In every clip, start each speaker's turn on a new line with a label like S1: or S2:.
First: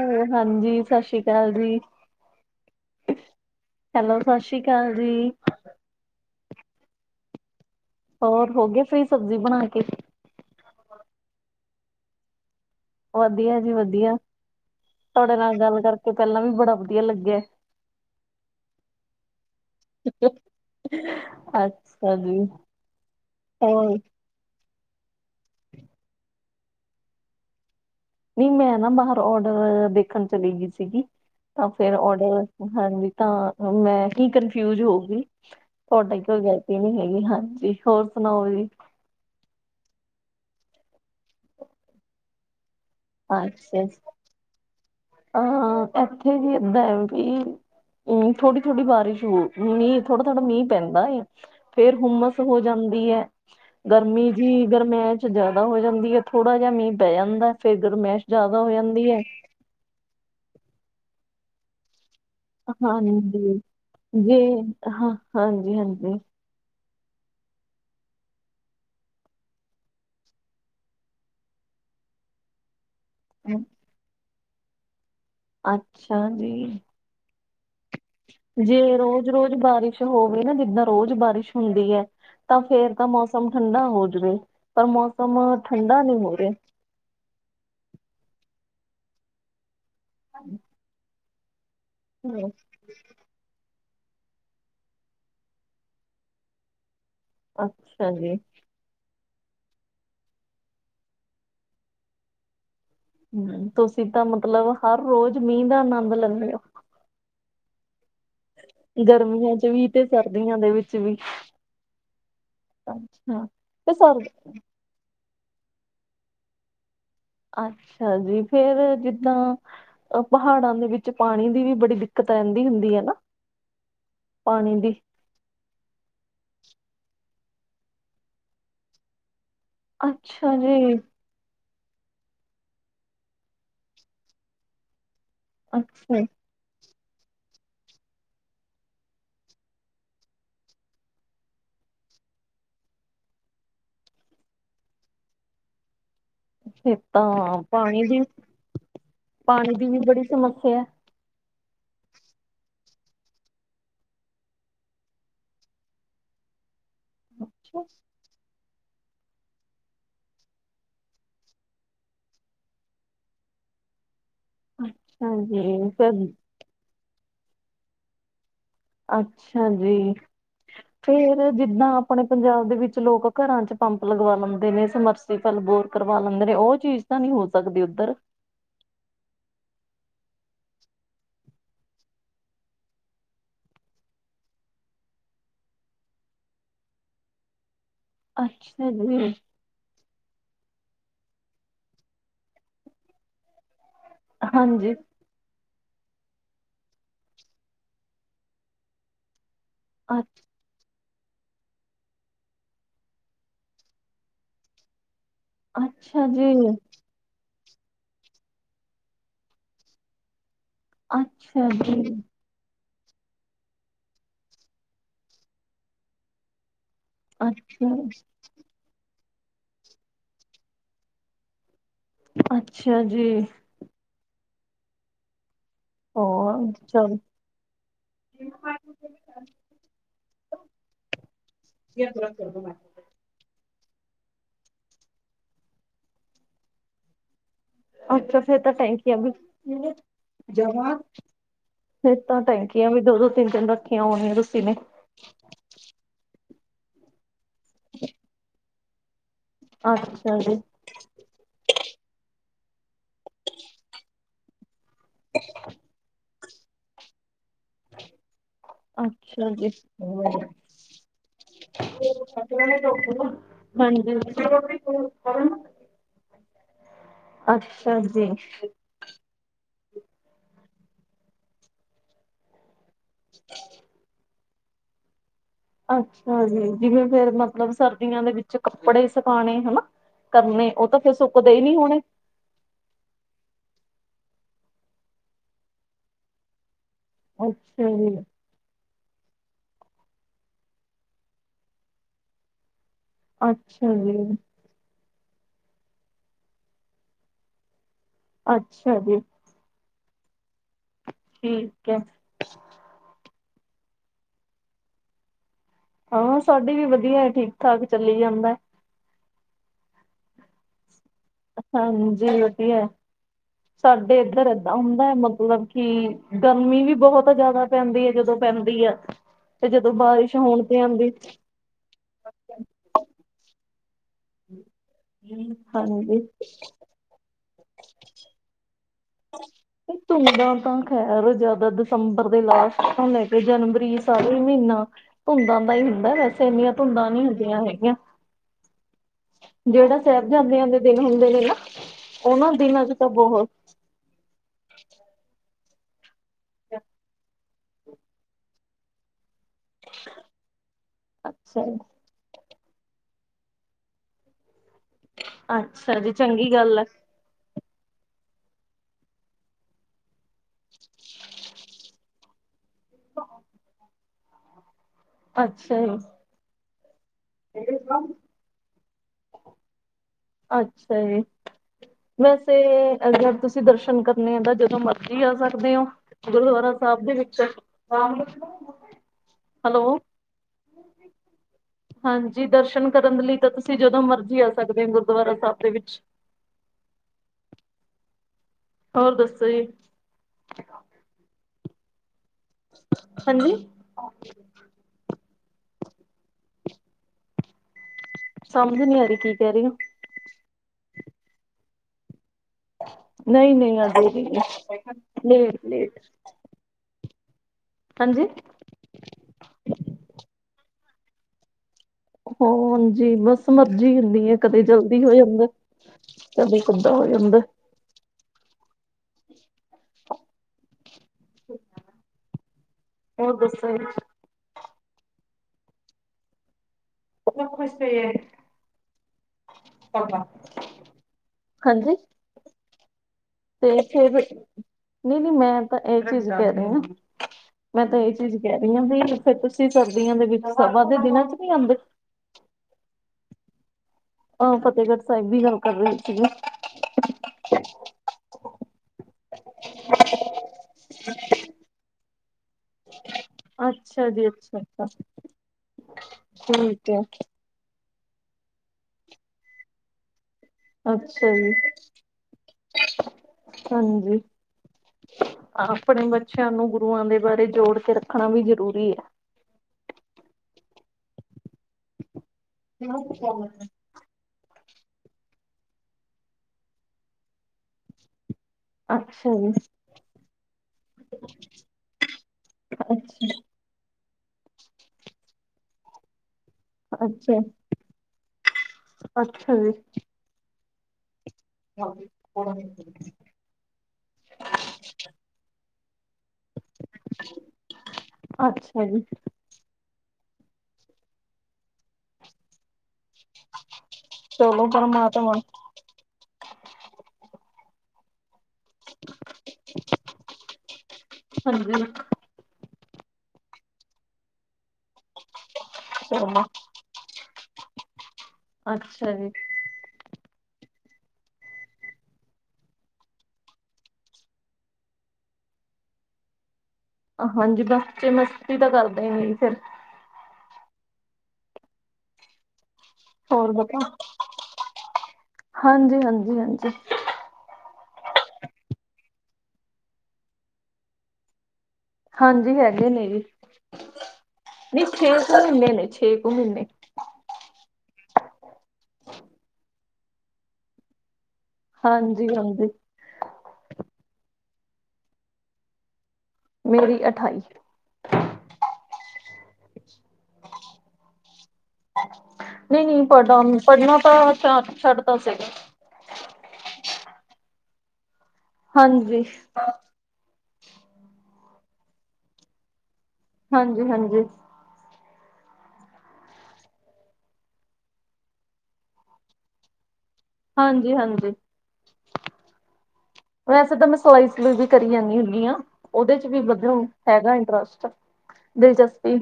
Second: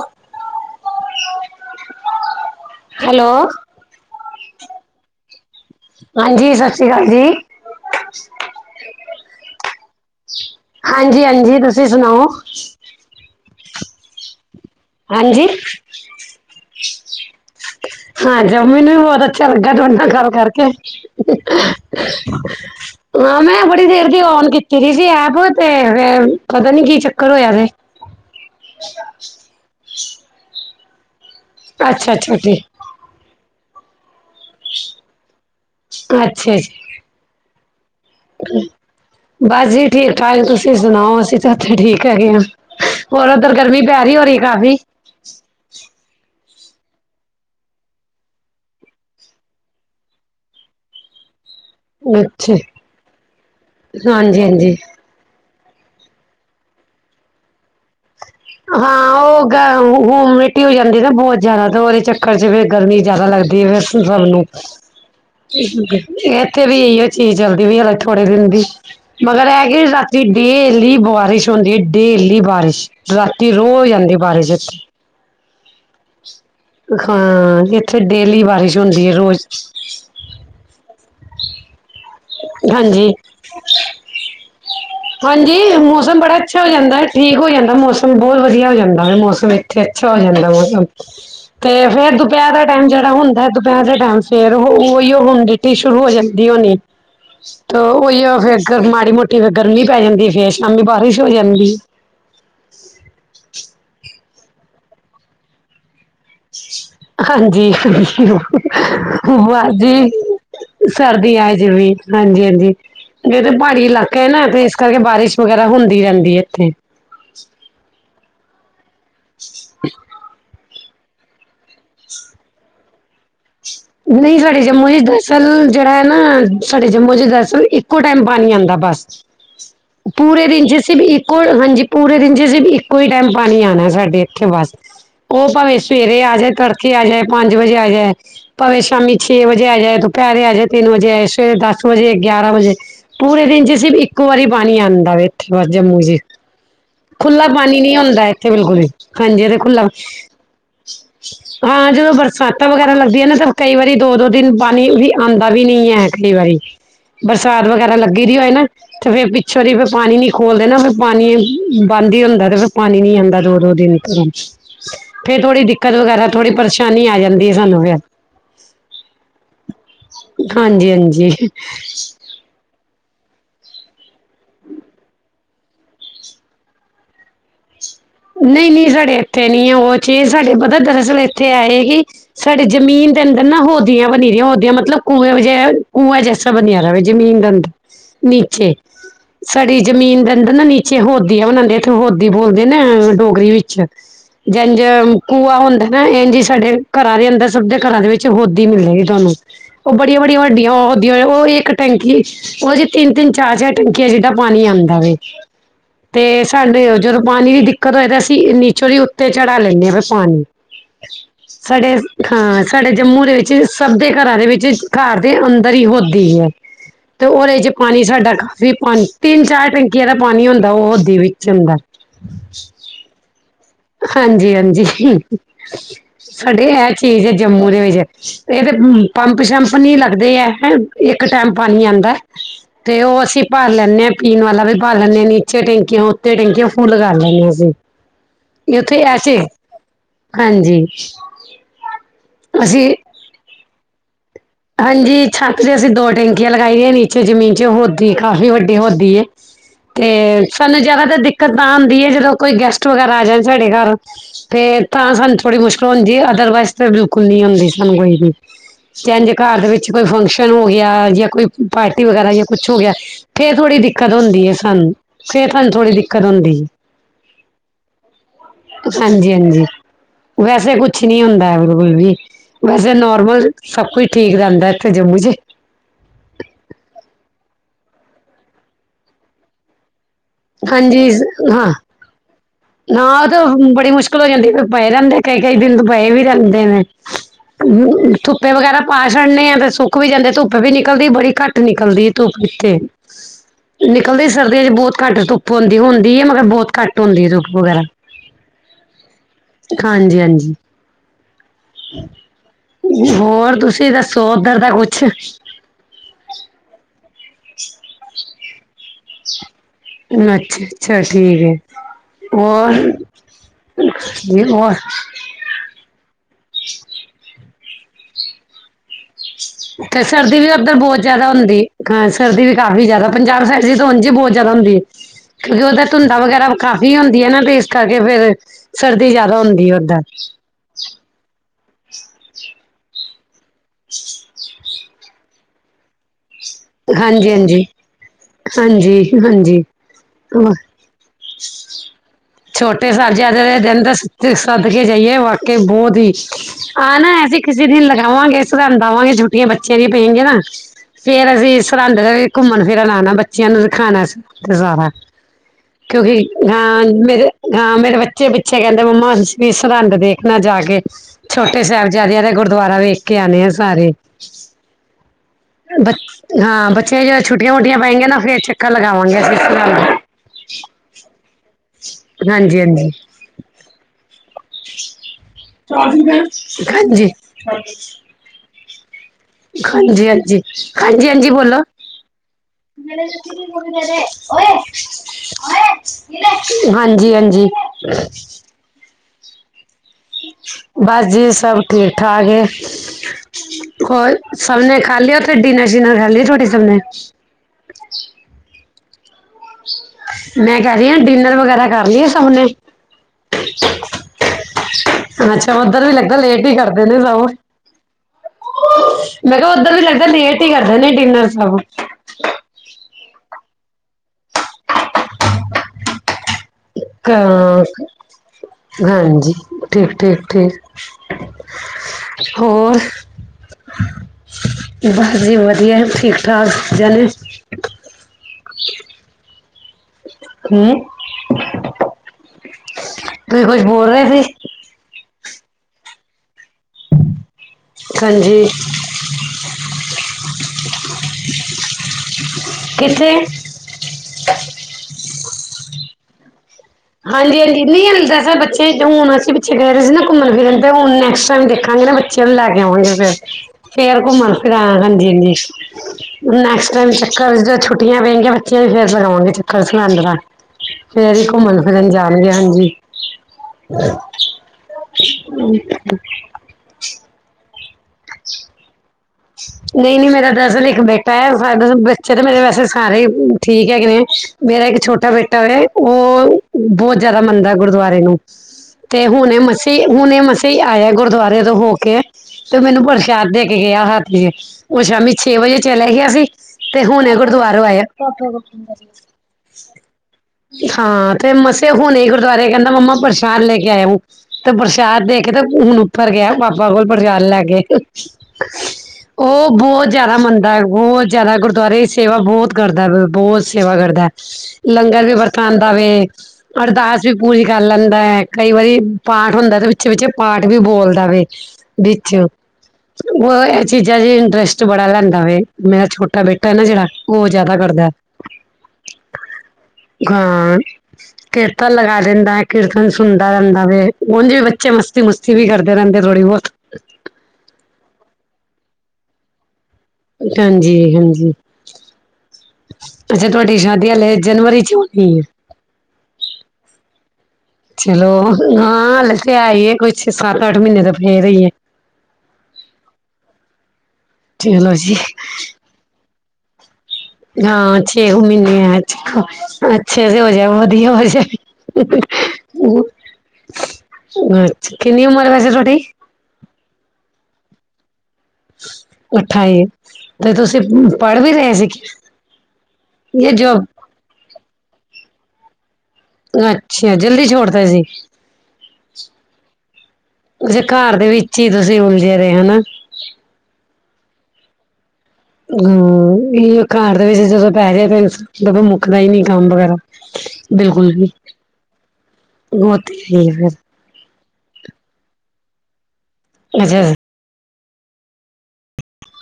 S1: ਹ ਹਾਂਜੀ ਸਤਿ ਸ਼੍ਰੀ ਅਕਾਲ ਜੀ।
S2: ਹੈਲੋ
S1: ਹੈਲੋ ਸਤਿ ਸ਼੍ਰੀ ਅਕਾਲ ਜੀ।
S2: ਹਾਂਜੀ ਸਤਿ ਸ਼੍ਰੀ ਅਕਾਲ ਜੀ।
S1: ਹੋਰ ਹੋਗੇ ਫ੍ਰੀ ਸਬਜ਼ੀ ਬਣਾ ਕੇ।
S2: ਹਾਂਜੀ-ਹਾਂਜੀ ਤੁਸੀਂ ਸੁਣਾਓ।
S1: ਵਦੀਆ ਜੀ ਵਦੀਆ, ਤੁਹਾਡੇ
S2: ਹਾਂਜੀ
S1: ਨਾਲ ਗੱਲ ਕਰਕੇ ਪਹਿਲਾਂ ਵੀ ਬੜਾ ਵਦੀਆ ਲੱਗਿਆ।
S2: ਹਾਂਜੀ ਮੈਨੂੰ ਵੀ ਬੋਤ ਅੱਛਾ ਲੱਗਾ ਤੁਆਡੇ ਨਾਲ ਗੱਲ ਕਰਕੇ।
S1: ਅੱਛਾ ਜੀ।
S2: ਹਾਂ ਮੈਂ ਬੜੀ
S1: ਹੋਰ
S2: ਦੇਰ ਦੀ ਔਨ ਕੀਤੀ ਰਹੀ ਸੀ ਐਪ ਤੇ ਫੇਰ ਪਤਾ ਨੀ ਕੀ ਚੱਕਰ ਹੋਏਆ ਵੇ।
S1: ਨਈ ਮੈਂ ਨਾ ਬਾਹਰ ਔਡਰ ਦੇਖਨ ਚਲੀ ਗਈ ਸੀਗੀ ਤਾਂ ਫੇਰ
S2: ਅੱਛਾ ਅੱਛਾ
S1: ਔਡਰ
S2: ਜੀ
S1: ਹਾਂਜੀ ਤਾਂ ਮੈਂ ਕੀ ਕਨਫਿਊਜ ਹੋਗੀ, ਤੁਹਾਡਾ ਕੋਈ
S2: ਅੱਛਾ ਜੀ
S1: ਗਲਤੀ ਨਈ ਹੈਗੀ ਹਾਂਜੀ। ਹੋਰ ਸੁਣਾਓ ਜੀ
S2: ਬਸ ਜੀ ਠੀਕ-ਠਾਕ ਤੁਸੀਂ ਸੁਣਾਓ ਅਸੀਂ ਤਾਂ ਏਥੇ ਠੀਕ ਹੈਗੇ ਆਂ। ਹੋਰ ਓਦਰ ਗਰਮੀ ਪੈ ਰਹੀ ਹੋ ਰਈ ਕਾਫ਼ੀ।
S1: ਹਾਂ ਏਥੇ ਵੀ ਏਦਾਂ ਵੀ ਹੂੰ ਥੋੜੀ-ਥੋੜੀ ਬਾਰਿਸ਼ ਹੋ ਮੀਂਹ ਥੋੜਾ-ਥੋੜਾ ਮੀਂਹ ਪੈਂਦਾ ਏ। ਫੇਰ ਹੁੁੰਮਸ
S2: ਅੱਛਾ
S1: ਹੋ ਜਾਂਦੀ ਐ, ਗਰਮੀ
S2: ਹਾਂਜੀ
S1: ਵੀ
S2: ਹਾਂਜੀ
S1: ਗਰਮੈਸ਼ ਜ਼ਿਆਦਾ ਹੋ ਜਾਂਦੀ ਐ ਥੋੜਾ ਜਾ ਮੀਂਹ ਪੈ ਜਾਂਦਾ ਫਿਰ ਗਰਮੈਸ਼ ਜ਼ਿਆਦਾ ਹੋ
S2: ਹਾਂ
S1: ਜਾਂਦੀ ਹੈ
S2: ਓ ਗ ਹੋਮ ਮਿਟੀ ਹੋ ਜਾਂਦੀ ਨਾ ਬੋਤ ਜ਼ਾਦਾ ਤਾਂ ਓਦੇ ਚ ਅਜ ਫੇਰ ਗਰਮੀ ਜ਼ਾਦਾ
S1: ਹਾਂਜੀ
S2: ਲੱਗਦੀ ਏ ਫੇਰ ਤੂੰ
S1: ਜੇ
S2: ਸਾਨੂੰ
S1: ਹਾਂ ਹਾਂਜੀ
S2: [unintelligible] ਤੇ
S1: ਹਾਂਜੀ
S2: ਏਥੇ ਵੀ ਏਹੀਓ ਚੀਜ਼ ਚੱਲਦੀ ਵੀ ਹਾਲੇ ਥੋੜੇ ਦਿਨ ਦੀ। ਮਗਰ ਐ ਕਿ ਰਾਤੀ ਡੇਲੀ ਬਾਰਿਸ਼ ਹੁੰਦੀ ਏ ਡੇਲੀ ਬਾਰਿਸ਼। ਰਾਤੀ ਰੋਜ਼ ਆਂਦੀ ਏ ਬਾਰਿਸ਼ ਏਥੇ।
S1: ਅੱਛਾ ਜੀ।
S2: ਹਾਂ ਏਥੇ ਡੇਲੀ ਬਾਰਿਸ਼ ਹੁੰਦੀ ਐ ਰੋਜ਼।
S1: ਹੋਵੇ ਨਾ ਜਿੱਦਾਂ ਰੋਜ਼ ਬਾਰਿਸ਼ ਹੁੰਦੀ ਐ। ਤਾਂ ਫੇਰ ਤਾਂ
S2: ਹਾਂਜੀ
S1: ਮੌਸਮ ਠੰਡਾ ਹੋ ਜਵੇ, ਪਰ ਮੌਸਮ
S2: ਹਾਂਜੀ
S1: ਠੰਡਾ ਨੀ
S2: ਮੌਸਮ
S1: ਹੋ
S2: ਬੜਾ
S1: ਰਿਆ।
S2: ਅੱਛਾ ਜਾਂਦਾ ਹੈ ਠੀਕ ਹੋ ਜਾਂਦਾ ਮੌਸਮ ਬਹੋਤ ਵਦੀਆ ਹੋ ਜਾਂਦਾ ਵਾ ਮੌਸਮ ਇੱਥੇ ਅੱਛਾ ਹੋ ਜਾਂਦਾ ਵਾ ਮੌਸਮ। ਤੇ ਫੇਰ ਦੁਪੈਰ ਦਾ ਟੈਮ ਜੇੜਾ ਹੁੰਦਾ ਦੁਪੈਰ ਦੇ ਟੈਮ ਫੇਰ ਓਹੋ ਓਹੀਓ ਹੁੰਮਡਿਟੀ ਸ਼ੁਰੂ ਹੋ ਜਾਂਦੀ ਹੋਣੀ। ਤੇ
S1: ਅੱਛਾ ਜੀ
S2: ਓਹੀਓ ਫੇਰ ਮਾੜੀ ਮੋਟੀ ਫੇਰ ਗਰਮੀ ਪੈ ਜਾਂਦੀ ਫੇਰ ਸ਼ਾਮੀ ਬਾਰਿਸ਼ ਹੋ ਜਾਂਦੀ ਐ।
S1: ਹੂੰ ਤੁਸੀਂ ਤਾਂ ਮਤਲਬ ਹਰ ਰੋਜ਼ ਮੀਂਹ ਦਾ ਆਨੰਦ ਲੈਂਦੇ ਹੋ।
S2: ਹਾਂਜੀ।
S1: ਗਰਮੀਆਂ ਚ
S2: ਬਸ
S1: ਵੀ ਤੇ
S2: ਜੀ
S1: ਸਰਦੀਆਂ ਦੇ ਵਿੱਚ ਵੀ
S2: ਸਰਦੀ ਆਏ ਜਿਵੇਂ ਹਾਂਜੀ-ਹਾਂਜੀ। ਏਹ
S1: ਅੱਛਾ
S2: ਤੇ ਪਹਾੜੀ
S1: ਸਰ
S2: ਇਲਾਕਾ ਨਾ ਤੇ ਏਸ ਕਰਕੇ ਬਾਰਿਸ਼ ਵਗੈਰਾ ਹੁੰਦੀ ਰੈਂਦੀ ਐਥੇ।
S1: ਅੱਛਾ ਜੀ ਫੇਰ ਜਿੱਦਾਂ ਪਹਾੜਾਂ ਦੇ ਵਿੱ ਵਿਚ ਪਾਨੀ ਦੀ ਵੀ ਬੜੀ ਦਿੱਕਤ ਰੈਂਦੀ ਹੁੰਦੀ ਐ ਨਾ।
S2: ਨਈ ਸਾਡੇ
S1: ਪਾਣੀ
S2: ਜੰਮੂ
S1: ਦੀ
S2: ਚ ਦੋ ਸਲ ਜੇੜਾ ਐ ਨਾ ਸਾਡੇ ਜੰਮੂ ਚ ਦਰਸਲ ਇੱਕੋ ਟੈਮ ਪਾਣੀ ਆਂਦਾ ਬਸ। ਪੂਰੇ
S1: ਅੱਛਾ
S2: ਦਿਨ ਚ
S1: ਜੀ
S2: ਸਿਬ ਇਕ ਕੁਲ ਹਾਂਜੀ ਪੂਰੇ ਦਿਨ ਚ ਸਿਬ ਇੱਕੋ ਈ ਟੈਮ ਪਾਨੀ ਆਨਾ ਸਾਡੇ ਏਥੇ ਬਸ। ਓ ਭਾਵੇਂ ਸਵੇਰੇ
S1: ਅੱਛਾ
S2: ਆ ਜਾਏ ਤੜਕੇ ਆ ਜਾਏ ਪੰਜ ਵਜੇ ਆ ਜਾਏ। ਭਾਵੇ ਸ਼ਾਮੀ ਛੇ ਵਜੇ ਆ ਜਾਏ ਦੁਪੈਰੇ ਆ ਜਾਏ ਤਿੰਨ ਵਜੇ ਆਏ ਸਵੇਰੇ ਦਸ ਵਜੇ ਗਿਆਰਾਂ ਵਜੇ ਪੂਰੇ ਦਿਨ ਚ ਸਿਬ ਇੱਕੋ ਵਾਰੀ ਪਾਨੀ ਆਂਦਾ ਵੇ ਏਥੇ ਬਸ ਜੰਮੂ ਜੀ।
S1: ਫਿਰ
S2: ਖੁੱਲਾ
S1: ਤਾਂ
S2: ਪਾਨੀ ਨੀ
S1: ਪਾਣੀ ਦੀ
S2: ਔਂਦਾ ਇੱਥੇ ਬਿਲਕੁਲ ਵੀ ਹਾਂਜੀ ਏ ਤੇ
S1: ਪਾਣੀ
S2: ਖੁੱਲਾ
S1: ਦੀ ਵੀ ਬੜੀ ਸਮੱਸਿਆ ਹੈ।
S2: ਹਾਂ ਜਦੋਂ ਬਰਸਾਤਾਂ ਵਗੈਰਾ ਲੱਗਦੀਆਂ ਨਾ ਤਾਂ ਕਈ ਵਾਰੀ ਦੋ-ਦੋ ਦਿਨ ਪਾਨੀ ਵੀ ਆਂਦਾ ਵੀ ਨਈ ਐ ਕਈ ਵਾਰੀ, ਬਰਸਾਤ
S1: ਅੱਛਾ
S2: ਵਗੈਰਾ ਲੱਗ ਗਿਰੀ ਹੋਏ ਨਾ ਤੇ ਫੇਰ ਪਿੱਛੋਂ ਦੀ ਫੇਰ ਪਾਨੀ ਨੀ ਖੋਲਦੇ ਨਾ ਫਿਰ ਪਾਨੀ ਬੰਦ ਈ ਹੁੰਦਾ ਤੇ ਫਿਰ ਪਾਨੀ ਨੀ ਆਂਦਾ ਦੋ-ਦੋ ਦਿਨ। [inaudible]
S1: ਅੱਛਾ
S2: ਫੇਰ ਥੋੜ੍ਹੀ
S1: ਜੀ
S2: ਦਿੱਕਤ
S1: ਫਿਰ
S2: ਵਗੈਰਾ ਥੋੜ੍ਹੀ ਪਰੇਸ਼ਾਨੀ ਆ ਜਾਂਦੀ ਏ, ਸਾਨੂੰ ਫੇਰ।
S1: ਅੱਛਾ ਜੀ,
S2: ਹਾਂਜੀ ਹਾਂਜੀ
S1: ਫੇਰ ਜਿੱਦਾਂ ਆਪਣੇ ਪੰਜਾਬ ਦੇ ਵਿੱਚ ਲੋਕ ਘਰਾਂ 'ਚ ਪੰਪ ਲਗਵਾ ਲੈਂਦੇ ਨੇ, ਸਮਰਸੀ ਬਲ ਬੋਰ ਕਰਵਾ ਲੈਂਦੇ ਨੇ, ਉਹ ਚੀਜ਼ ਇਹ ਤਾਂ ਨੀ ਹੋ ਸਕਦੀ ਏਧਰ,
S2: ਨਹੀਂ, ਨਹੀ ਸਾਡੇ ਇੱਥੇ ਨੀ ਐ, ਉਹ ਚੀਜ਼ ਸਾਡੇ ਪਤਾ ਦਰਅਸਲ ਇੱਥੇ ਆਏ ਸੀ ਸਾਡੇ ਜ਼ਮੀਨ ਦੇ ਅੰਦਰ ਨਾ ਹੋਦੀਆਂ ਬਣੀਆ ਹੋਈਆਂ ਹੋਦੀਆ ਮਤਲਬ ਕੂਏ ਵਗੈਰਾ ਕੂਏ ਜੈਸੇ ਤਾ ਬਣਿਆ ਰਵੇ ਜਮੀਨ ਦੇ ਅੰਦਰ, ਨੀਚੇ,
S1: ਅੱਛਾ ਜੀ
S2: ਸਾਡੀ ਜ਼ਮੀਨ ਦੇ ਅੰਦਰ ਨਾ ਨੀਚੇ ਹੋਦੀਆ ਬਣਾਦੇ ਇੱਥੇ ਹੋਦੀ ਬੋਲਦੇ ਨਾ ਹਾਂ ਡੋਗਰੀ ਵਿੱਚ, ਜੇਂਝ
S1: ਹਾਂਜੀ
S2: ਕੂਆ ਹੁੰਦਾ ਨਾ, ਇੰਝ ਈ ਸਾਡੇ ਘਰਾਂ ਦੇ ਅੰਦਰ ਸਭ ਦੇ ਘਰਾਂ ਦੇ ਵਿੱਚ ਹੋਦੀ ਮਿਲੇਗੀ ਤੁਹਾਨੂੰ। ਉਹ
S1: ਅ
S2: ਬੜੀਆਂ, ਬੜੀਆਂ ਹੋ ਡੀਆਂ ਹੋਦੀਆ ਉਹ ਇੱਕ ਟੈਂਕੀ ਉਦੇ ਚ ਤਿੰਨ, ਤਿੰਨ ਚਾਰ, ਚਾਰ ਟੈਂਕੀਆ ਜਿੱਡਾ ਪਾਣੀ ਆਂਦਾ ਵੇ, 'ਤੇ
S1: ਅੱਛਾ ਜੀ
S2: ਸਾਡੇ ਜਦੋਂ ਪਾਣੀ ਦੀ ਦਿੱਕਤ ਹੋਏ 'ਤੇ ਅਸੀਂ ਨੀਚੋਂ ਦੀ ਉੱਤੇ ਚੜਾ ਲੈਂਨੇ ਆ, ਫੇਰ ਪਾਣੀ,
S1: ਅੱਛਾ ਜੀ
S2: ਸਾਡੇ ਹਾਂ ਸਾਡੇ ਜੰਮੂ ਦੇ ਵਿੱਚ ਸਭ ਦੇ ਘਰਾਂ ਦੇ ਵਿੱਚ ਘਰ ਦੇ ਅੰਦਰ ਈ ਹੋਦੀ ਐ, 'ਤੇ ਉਹਦੇ 'ਚ
S1: ਅੱਛਾ
S2: ਪਾਣੀ ਸਾਡਾ ਕਾਫ਼ੀ ਪਾਣ ਤਿੰਨ, ਚਾਰ ਟੈਂਕੀਆਂ ਦਾ ਪਾਣੀ ਹੁੰਦਾ ਹੋਦੀ ਵਿੱਚ ਹੁੰਦਾ।
S1: ਅੱਛਾ ਜੀ।
S2: ਹਾਂਜੀ, ਹਾਂਜੀ ਹ ਸਾਡੇ
S1: ਹੋਰ
S2: ਏ
S1: ਚਲ
S2: ਚੀਜ਼ ਏ ਜੰਮੂ ਦੇ ਵਿੱਚ ਇਹਦੇ ਪੰਪ ਸ਼ੰਪ ਨੀ ਲੱਗਦੇ ਐ, ਹ ਇੱਕ ਟਾਈਮ ਪਾਣੀ ਆਂਦਾ 'ਤੇ ਉਹ ਅਸੀਂ ਭਰ ਲੈਂਨੇ ਆ, ਪੀਣ ਵਾਲਾ ਵੀ ਭਰ ਲੈਂਨੇ ਆ, ਨੀਚੇ ਟੈਂਕੀਆਂ ਉੱਤੇ ਟੈਂਕੀਆਂ ਫੁੱਲ ਕਰ ਲੈਂਨੇ ਆ ਅਸੀਂ।
S1: ਅੱਛਾ ਫਿਰ ਤਾਂ
S2: ਉੱਥੇ
S1: ਟੈਂਕੀਆ ਵੀ
S2: ਐਸੇ ਹਾਂਜੀ
S1: ਜ਼ਮਾ, ਫਿਰ ਤਾਂ ਟੈਂਕੀਆਂ
S2: ਅਸੀਂ
S1: ਵੀ ਦੋ-ਦੋ ਤਿੰਨ-ਤਿੰਨ ਰੱਖੀਆਂ ਹੋਣੀਆਂ ਤੁਸੀਂ ਨੇ,
S2: ਹਾਂਜੀ ਛੱਤ 'ਤੇ ਅਸੀਂ ਦੋ ਟੈਂਕੀਆਂ ਲਗਾਈਆ ਏ ਨੀਚੇ ਜ਼ਮੀਨ 'ਚ ਹੋਦੀ ਕਾਫ਼ੀ ਵੱਡੀ ਹੋਦੀ ਏ। 'ਤੇ
S1: ਅੱਛਾ ਜੀ
S2: ਸਾਨੂੰ ਜਿਆਦਾ ਤਰ ਦਿੱਕਤ ਤਾਂ ਹੁੰਦੀ ਏ ਜਦੋਂ ਕੋਈ ਗੈਸਟ, ਵਗੈਰਾ ਆ ਜਾਣ ਸਾਡੇ ਘਰ 'ਤੇ ਤਾਂ ਸਾਨੂੰ ਥੋੜੀ ਮੁਸ਼ਕਲ ਹੁੰਦੀ ਏ, ਅਦਰਵਾਈਜ਼ 'ਤੇ ਬਿਲਕੁੱਲ ਨੀ ਹੁੰਦੀ। ਸਾਨੂੰ ਕੋਈ ਵੀ, ਚਝ
S1: ਅੱਛਾ
S2: ਘਰ ਦੇ
S1: ਜੀ
S2: ਵਿੱਚ ਕੋਈ ਫੰਕਸ਼ਨ ਹੋ ਗਿਆ, ਜਾਂ ਕੋਈ ਪਾਰਟੀ ਵਗੈਰਾ ਜਾਂ ਕੁਛ ਹੋ ਗਿਆ, ਫੇਰ ਥੋੜ੍ਹੀ ਦਿੱਕਤ
S1: ਹਾਂਜੀ
S2: ਹੁੰਦੀ ਏ। ਹਾਂਜੀ ਫੇਰ ਸਾਨੂੰ ਥੋੜੀ ਦਿੱਕਤ ਹੁੰਦੀ ਏ।
S1: ਅੱਛਾ ਜੀ।
S2: ਹਾਂਜੀ-ਹਾਂਜੀ, ਵੈਸੇ ਕੁਛ ਨੀ ਹੁੰਦਾ ਬਿਲਕੁਲ ਵੀ, ਵੈਸੇ ਨੋਰਮਲ ਸਭ ਕੁਝ ਠੀਕ ਰਹਿੰਦੈ ਇੱਥੇ ਜੰਮੂ ਚ
S1: ਅੱਛਾ ਜੀ! ਜਿਵੇਂ ਫੇਰ ਮਤਲਬ ਸਰਦੀਆਂ ਦੇ ਵਿੱਚ ਕੱਪੜੇ ਸੁਕਾਉਣੇ ਹਨਾ ਕਰਨੇ ਉਹ ਤਾਂ
S2: ਹਾਂਜੀ
S1: ਫੇਰ ਸੁੱਕਦੇ ਹੀ
S2: ਹਾਂ
S1: ਨੀ ਹੋਣੇ,
S2: ਨਾ ਉਹ ਤੇ ਬੜੀ ਮੁਸ਼ਕਲ ਹੋ ਜਾਂਦੀ, ਪਏ ਰਹਿੰਦੇ ਕਈ- ਕਈ ਦਿਨ ਤੋਂ ਪਏ ਵੀ ਰਹਿੰਦੇ ਨੇ
S1: ਅੱਛਾ ਜੀ
S2: [unintelligible] ਧੁੱਪੇ ਵਗੈਰਾ ਪਾ ਛਡਨੇ ਆ, ਤੇ ਸੁੱਕ ਵੀ ਜਾਂਦੇ ਧੁੱਪ ਵੀ ਨਿਕਲਦੀ ਬੜੀ ਘੱਟ ਨਿਕਲਦੀ ਐ ਧੁੱਪ ਇਥੇ।
S1: ਅੱਛਾ ਜੀ।
S2: ਨਿਕਲਦੀ ਸਰਦੀਆਂ ਚ ਬਹੁਤ ਘੱਟ ਧੁੱਪ ਹੁੰਦੀ, ਹੁੰਦੀ ਏ ਮਗਰ ਬਹੁਤ ਘੱਟ ਹੁੰਦੀ ਏ ਧੁੱਪ ਵਗੈਰਾ,
S1: ਅੱਛਾ ਜੀ!
S2: ਹਾਂਜੀ-ਹਾਂਜੀ।
S1: [inaudible]
S2: ਹੋਰ ਤੁਸੀਂ ਦੱਸੋ ਉੱਧਰ ਦਾ ਕੁਛ?
S1: ਹਾਂ ਸਾਡੀ ਵੀ ਵਧੀਆ ਐ ਠੀਕ-ਠਾਕ ਚੱਲੀ ਜਾਂਦਾ,
S2: ਅੱਛਾ। ਅੱਛਾ ਠੀਕ ਏ,
S1: ਹਾਂਜੀ
S2: ਹੋਰ
S1: ਵਧੀਆ।
S2: ਜ ਹੋ
S1: ਹੂ ਗਰਮੀ ਵੀ ਬਹੁਤ ਜਿਆਦਾ ਪੈਂਦੀ ਐ ਜਦੋਂ ਪੈਂਦੀ ਆ। ਜਦੋਂ
S2: ਤੇ
S1: ਬਾਰਿਸ਼
S2: ਸਰਦੀ ਵੀ
S1: ਹੋਣ
S2: ਉੱਧਰ
S1: ਤੇ
S2: ਬਹੁਤ
S1: ਆਉਂਦੀ
S2: ਜ਼ਿਆਦਾ ਹੁੰਦੀ, ਸਰਦੀ ਵੀ ਕਾਫੀ ਜ਼ਿਆਦਾ ਪੰਜਾਬ ਸੈਡ ਚ ਤਾਂ ਉਂਜ ਬਹੁਤ ਜ਼ਿਆਦਾ ਹੁੰਦੀ ਏ, ਕਿਉਂਕਿ ਓਦਰ ਧੁੰਦਾਂ
S1: ਹਾਂਜੀ
S2: ਵਗੈਰਾ ਕਾਫ਼ੀ ਹੁੰਦੀ ਐ ਨਾ ਤੇ ਇਸ ਕਰਕੇ ਫੇਰ ਸਰਦੀ ਜਿਆਦਾ ਹੁੰਦੀ ਐ ਉਧਰ।
S1: ਦਾਂ ਤਾਂ ਖੈਰ ਜਿਆਦਾ ਦਸੰਬਰ ਦੇ ਲਾਸਟ ਤੋਂ ਲੈ ਕੇ ਜਨਵਰੀ ਸਾਰੇ ਈ ਮਹੀਨਾ ਧੁੰਦਾਂ ਦਾ ਈ ਹੁੰਦਾ, ਵੈਸੇ ਇੰਨੀਆਂ ਧੁੰਦਾਂ ਨੀ ਹੁੰਦੀਆਂ ਹੈਗੀਆਂ।
S2: ਹਾਂਜੀ-ਹਾਂਜੀ।
S1: ਜਿਹੜਾ ਸਾਹਿਬਜ਼ਾਦਿਆਂ ਦੇ ਦਿਨ ਹੁੰਦੇ ਨੇ ਨਾ ਉਹਨਾਂ ਦਿਨਾਂ
S2: ਛੋਟੇ
S1: ਚ ਤਾਂ
S2: ਸਾਹਿਬਜਾਦਿਆਂ
S1: ਬਹੁਤ
S2: ਦੇ ਦਿਨ ਦਸ ਸੱਦ ਕੇ ਜਾਈਏ ਵਾਕਈ ਬਹੁਤ ਈ, ਆਹ ਨਾ ਐਸੀ ਕਿਸੇ ਦਿਨ ਲਗਾਵਾਂਗੇ ਸਰੰਦ ਆਵਾਂਗੇ ਛੁੱਟੀਆਂ ਬੱਚਿਆਂ ਦੀਆਂ ਪੈਣਗੀਆਂ ਨਾ, ਫੇਰ ਅਸੀਂ
S1: ਅੱਛਾ ਜੀ
S2: ਸਰੰ ਦ ਘੁੰਮਣ-ਫਿਰਨ ਆਉਣਾ ਬੱਚਿਆਂ ਨੂੰ ਦਖਾਨਾ ਸਾਰਾ।
S1: ਅੱਛਾ ਜੀ
S2: ਕਿਉਂਕਿ
S1: ਚੰਗੀ ਗੱਲ
S2: ਹਾਂ
S1: ਹੈ
S2: ਮੇਰੇ ਹਾਂ ਮੇਰੇ ਬੱਚੇ ਪਿੱਛੇ ਕਹਿੰਦੇ ਮੰਮਾ ਅਸੀਂ ਵੀ ਸਰਹੰਦ ਦੇਖਣਾ ਜਾ ਕੇ। ਛੋਟੇ ਸਾਹਿਬਜ਼ਾਦਿਆਂ ਦਾ ਗੁਰਦੁਆਰਾ ਵੇਖ ਕੇ ਆਉਣੇ ਆ ਸਾਰੇ।
S1: [inaudible]
S2: ਬ
S1: ਜੀ
S2: ਹਾਂ ਬੱਚੇ ਜਦੋਂ ਛੁੱਟੀਆਂ ਵੁਟੀਆਂ ਪਏ ਗੀਆ ਨਾ ਫਿਰ ਚੱਕਰ ਲਗਾਵਾਂਗੇ ਅ
S1: ਅੱਛਾ ਜੀ, ਵੈਸੇ
S2: ਹਾਂਜੀ ਹਾਂਜੀ
S1: ਅਗਰ ਤੁਸ ਜੇ ਦਰਸ਼ਨ ਕਰਨੇ ਆ ਤਾਂ ਜਦੋਂ ਮਰਜੀ ਆ ਸਕਦੇ ਔ, ਗੁਰਦੁਆਰਾ ਸਾਹਿਬ
S2: ਹਾਂਜੀ
S1: ਦੇ ਵਿੱਚ। ਨਾ [inaudible]
S2: ਹਾਂਜੀ-ਹਾਂਜੀ, ਹਾਂਜੀ-ਹਾਂਜੀ ਬੋਲੋ।
S1: ਹਾਂਜੀ ਦਰਸ਼ਨ ਕਰਨ ਲਈ ਤਾਂ ਤੁਸੀਂ ਜਦੋਂ ਮਰਜ਼ੀ ਆ ਸਕਦੇ ਹੋ ਗੁਰਦੁਆਰਾ ਸਾਹਿਬ
S2: ਓਏ-ਓਏ।
S1: ਦੇ ਵਿੱਚ
S2: ਹਾਂਜੀ-ਹਾਂਜੀ।
S1: ਹੋਰ ਦੱਸੋ ਜੀ।
S2: ਬਸ ਜੀ ਸਭ ਠੀਕ ਠਾਕ ਏ।
S1: ਹਾਂਜੀ।
S2: ਹੋਰ ਸਭ ਨੇ ਖਾ ਲਿਆ ਉੱਥੇ ਡਿਨਰ-ਸ਼ਿਨਰ ਖਾ ਲੀ ਰੋਟੀ ਸਭ ਨੇ।
S1: ਸਮਝ ਨੀ ਆ ਰੀ, ਕੀ ਕਹਿ ਰੇ ਓ।
S2: ਮੈਂ ਕਹਿ ਰਹੀ ਆ ਡਿਨਰ ਵਗੈਰਾ ਕਰ ਲੀਆ ਸਭ ਨੇ।
S1: ਨਹੀਂ ਨਹੀਂ ਅਜੇ ਵੀ
S2: ਅੱਛਾ ਉੱਧਰ ਵੀ ਲੱਗਦਾ ਲੇਟ ਈ ਕਰਦੇ ਨੇ ਸਭ ਉਹ।
S1: ਹਾਂਜੀ!
S2: ਮੈਂ ਕਿਹਾ ਉੱਧਰ ਵੀ ਲੱਗਦਾ ਲੇਟ ਈ ਕਰਦੇ ਨੇ ਡਿਨਰ ਸਭ।
S1: ਹਾਜੀ ਬਸ ਮਰਜੀ ਹੁੰਦੀਏ ਕਦੇ ਜਲਦੀ ਹੋ ਜਾਂਦੈ ਕਦੇ ਕਿੱਦਾ।
S2: ਕਿਆ ਹਾਂਜੀ, ਠੀਕ-ਠੀਕ-ਠੀਕ, ਹੋਰ
S1: ਹੋਰ ਦੱਸੋ
S2: ਬਸ ਜੀ ਵਧੀਆ ਐ ਠੀਕ ਠਾਕ ਜਾਣੇ ਹੂੰ
S1: [unintelligible] ਹਾਂਜੀ
S2: ਤੁਸੀਂ ਕੁਛ
S1: ਤੇ
S2: ਬੋਲ
S1: ਫਿਰ
S2: ਰਹੇ ਸੀ
S1: ਨਹੀਂ ਨਹੀਂ ਮੈਂ ਤਾਂ ਇਹ ਚੀਜ਼ ਕਹਿ ਰਹੀ ਆਂ ਮੈਂ ਤਾਂ ਇਹ ਚੀਜ਼
S2: ਹਾਂਜੀ
S1: ਕਹਿ ਰਹੀ ਹਾਂ ਸੀ ਫੇਰ ਤੁਸੀਂ ਸਰਦੀਆਂ ਦੇ ਵਿੱਚ ਹਵਾ ਦੇ ਦਿਨਾਂ ਚ ਨਹੀਂ ਆਉਂਦੇ
S2: ਕਿਥੇ
S1: ਉਹ ਫ਼ਤਿਹਗੜ੍ਹ ਸਾਹਿਬ ਦੀ ਗੱਲ ਕਰ ਰਹੇ ਸੀਗੇ
S2: ਹਾਂਜੀ-ਹਾਂਜੀ ਨਈ ਮਿਲਦਾ ਬੱਚੇ ਹੁਨ ਅਸੀਂ ਪਿੱਛੇ ਕੈ ਰਏ ਸੀ ਨਾ ਘੁੰਮਨ ਫਿਰਨ ਤੇ ਹੁਨ ਨੈਕਸਟ ਟਾਈਮ ਦੇਖਾਂਗੇ ਨਾ ਬੱਚਿਆਂ ਨੂੰ ਲੈ ਕੇ ਆਵਾਂਗੇ ਫੇਰ। ਫੇਰ
S1: ਅੱਛਾ ਜੀ
S2: ਘੁੰਮਨ ਫਿਰਨ
S1: ਅੱਛਾ
S2: ਆਵਾਂਗੇ
S1: ਅੱਛਾ
S2: ਹਾਂਜੀ-ਹਾਂਜੀ, ਨੈਕਸਟ
S1: ਠੀਕ
S2: ਟੈਮ
S1: ਹੈ
S2: ਚੱਕਰ ਚ ਛੁ ਛੁਟੀਆਂ ਪੈਂਗੀਆਂ ਬੱਚਿਆਂ ਵੀ ਫੇਰ-ਫੇਰ ਲਗਾਓਣਗੇ ਚੱਕਰ ਸਰਹੰਦ ਦਾ ਫੇਰ ਈ
S1: ਅੱਛਾ ਜੀ
S2: ਘੁੰਮਨ ਫਿਰਨ ਜਾਨਗੇ ਹਾਂਜੀ।
S1: ਹਾਂਜੀ ਬਚਿਆਂ ਨੂੰ ਗੁਰੂਆਂ ਦੇ ਬਾਰੇ ਜੋੜ ਕੇ ਰੱਖਨਾ ਵੀ ਜ਼ਰੂਰੀ ਐ।
S2: ਨਈ-ਨਈ ਮੇਰਾ ਦਰਅਸਲ ਇੱਕ ਬੇਟਾ ਐ ਸਾਡੇ ਬੱਚੇ ਤੇ ਮੇਰੇ ਵੈਸੇ ਸਾਰੇ ਠੀਕ ਹੈਗੇ ਨੇ। ਮੇਰਾ ਇੱਕ ਛੋਟਾ ਬੇਟਾ ਐ ਓ ਬੋਤ ਜਾਦਾ ਮੰਨਦਾ ਏ ਗੁਰਦੁਆਰੇ ਨੂੰ। ਤੇ
S1: ਅੱਛਾ
S2: ਹੁਣੇ
S1: ਜੀ
S2: ਮਸੀ ਹੁਣੇ ਮਸੀ ਤੇ ਆਇਆ ਗੁਰਦੁਆਰੇ ਤੋਂ ਹੋ ਕੇ, ਤੇ ਮੈਨੂੰ ਪ੍ਰਸ਼ਾਦ
S1: ਅੱਛਾ
S2: ਦੇ ਕੇ ਗੇਆ ਹੱ ਠੀਕ ਐ, ਓ ਸ਼ਾਮੀ ਛੇ ਵਜੇ ਚਲਾ ਗਿਆ ਸੀ। ਤੇ ਹੁਨੇ
S1: ਅੱਛਾ
S2: ਗੁਰਦੁਆਰੋ ਆਇਆ।
S1: ਅੱਛਾ ਜੀ
S2: ਹਾਂ ਤੇ ਮਸੇ ਹੁਨੇ ਗੁਰਦੁਆਰੇ ਕਹਿੰਦਾ ਮੰਮਾ ਪ੍ਰਸ਼ਾਦ ਲੈ ਕੇ ਆਏਆ ਊਂ। ਤੇ ਪ੍ਰਸ਼ਾਦ ਦੇ ਕੇ ਤੇ ਹੁਨ ਉੱਪਰ ਗਿਆ ਪਾਪਾ ਕੋਲ ਪ੍ਰਸ਼ਾਦ ਲੈ ਕੇ।
S1: ਹੈਂ ਜੀ।
S2: ਉਹ ਬਹੁ ਜਾਦਾ ਮੰਨਦਾ ਏ ਬਹੁ ਜਾਦਾ ਗੁਰਦੁਆਰੇ ਸੀ ਸੇਵਾ ਬਹੁਤ ਕਰਦਾ ਬਹੋਤ ਸੇਵਾ ਕਰਦਾ,
S1: ਚਲੋ
S2: ਲੰਗਰ ਵੀ
S1: ਪਰਮਾਤਮਾ
S2: ਵਰਤਾਂ ਦਾ ਵੇ, ਅਰਦਾਸ ਵੀ ਪੂਰੀ ਕਰ ਲੈਂਦਾ ਐ। ਕਈ ਵਾਰੀ ਪਾਠ ਹੁੰਦਾ ਤੇ ਵਿੱਚੇ-ਵਿੱਚੇ ਪਾਠ ਵੀ ਬੋਲਦਾ ਵੇ
S1: ਹਾਂਜੀ
S2: ਵਿੱਚ ਓ ਏਹ ਚੀਜ਼ਾਂ ਚ ਇੰਟਰਸਟ ਬੜਾ ਲੈਂਦਾ ਵੇ। ਮੇਰਾ ਛੋਟਾ
S1: ਚਲੋ
S2: ਬੇਟਾ ਐ ਨਾ ਜੇੜਾ ਓ ਜ਼ਾਦਾ ਕਰਦਾ।
S1: ਅੱਛਾ ਜੀ
S2: ਹਾਂ। ਕੀਰਤਨ ਲਗਾ ਦਿੰਦਾ। ਐ ਕੀਰਤਨ ਸੁਨਦਾ ਰੈਂਦਾ ਵੇ ਉੰਝ ਵੀ ਬੱਚੇ ਮਸਤੀ ਮੁਸ ਤੀ ਵੀ ਕਰਦੇ ਰੈਂਦੇ ਥੋੜੀ ਬੋਤ।
S1: ਹਾਂਜੀ ਬੱਚੇ ਮਸਤੀ ਤਾਂ ਕਰਦੇ ਈ ਨੇ ਫੇਰ।
S2: ਹਾਂਜੀ-ਹਾਂਜੀ। ਅੱਛਾ
S1: ਹੋਰ
S2: ਤੁਹਾਡੀ ਸ਼ਾਦੀ ਹਲੇ ਜਨਵਰੀ ਚ ਹੋਨੀ ਏ।
S1: ਹਾਂਜੀ-ਹਾਂਜੀ-ਹਾਂਜੀ।
S2: ਚਲੋ ਹਾਂ ਹਲੇੇ ਤੇ ਆਈ ਏ ਕੁੱਛ ਸੱਤ ਅੱਠ ਮਹੀਨੇ ਦਾ ਫੇਰ ਈ। ਏ।
S1: ਹਾਂਜੀ ਹੈਗੇ ਨੇ ਜੀ,
S2: ਚਲੋ
S1: ਨਈ
S2: ਜੀ
S1: ਛੇ ਕੁ ਮੀਨੇ ਨੇ ਛੇ ਕੁ ਮੀਨੇ।
S2: ਹਾਂ ਛੇ ਕੁ ਮੀਨੇ ਐ, ਅੱਛੇ ਸੇ ਹੋ ਜਾਏ ਵਦੀਆ ਹੋ ਜਾਏ। ਤੇ
S1: ਹਾਂਜੀ ਹਾਂਜੀ
S2: ਕੁਛ ਅ ਕਿੰਨੀ ਉਮਰ ਐ ਵੈਸੇ ਤੁਹਾਡੀ।
S1: ਮੇਰੀ ਅਠਾਈ
S2: ਅਠਾਈ ਤੇ ਤੁਸੀਂ ਪੜ ਵੀ ਰਏ ਸੀ ਕੀ।
S1: ਨਈ-ਨਈ ਪਟਡੌਨ ਪੜ੍ਹਨਾ ਤਾਂ ਛੱਡਤਾ ਸੀਗਾ।
S2: ਅੱਛੇਆ ਜਲਦੀ ਛੋੜਤਾ ਸੀ।
S1: ਹਾਂਜੀ।
S2: ਉਸੇ ਘਰ ਦੇ ਵਿੱਚ ਈ ਤੁਸੀਂ ਉਲਝੇ ਰਏ ਹਨਾ।
S1: ਹਾਂਜੀ-ਹਾਂਜੀ।
S2: [inaudible] ਏਹ ਘਰ ਦੇ ਵਿੱਚ ਜਦੋਂ ਪੈਜੇ ਫੇਰ ਤੇ ਮੁੱਕਦਾ ਈ ਨੀ ਕੰਮ ਵਗੈਰਾ। ਬਿਲਕੁੱਲ
S1: ਹਾਂਜੀ
S2: ਵੀ,
S1: ਹਾਂਜੀ
S2: ਓ ਤੇ ਹੈ ਫਿਰ।
S1: ਸਲਾਈ ਸਲੂਈ ਵੀ ਕਰੀ ਜਾਂਨੀ ਹੁੰਨੀ ਆਂ, ਓਦੇ ਚ ਵਦੀਆ।
S2: ਅੱਛਾ
S1: ਹੈਗਾ ਇੰਟਰਸਟ, ਦਿਲਚਸਪੀ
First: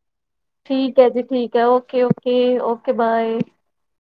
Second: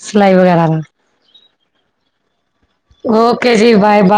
S2: ਸਿਲਾਈ ਵਗੈਰਾ ਨ।
S1: ਕਹਿੰਦੀ ਠੀਕ ਹੈ ਓਕੇ- ਓਕੇ। ਬਾਏ
S2: ਓਕੇ ਜੀ ਬਾਏ- ਬਾਏ।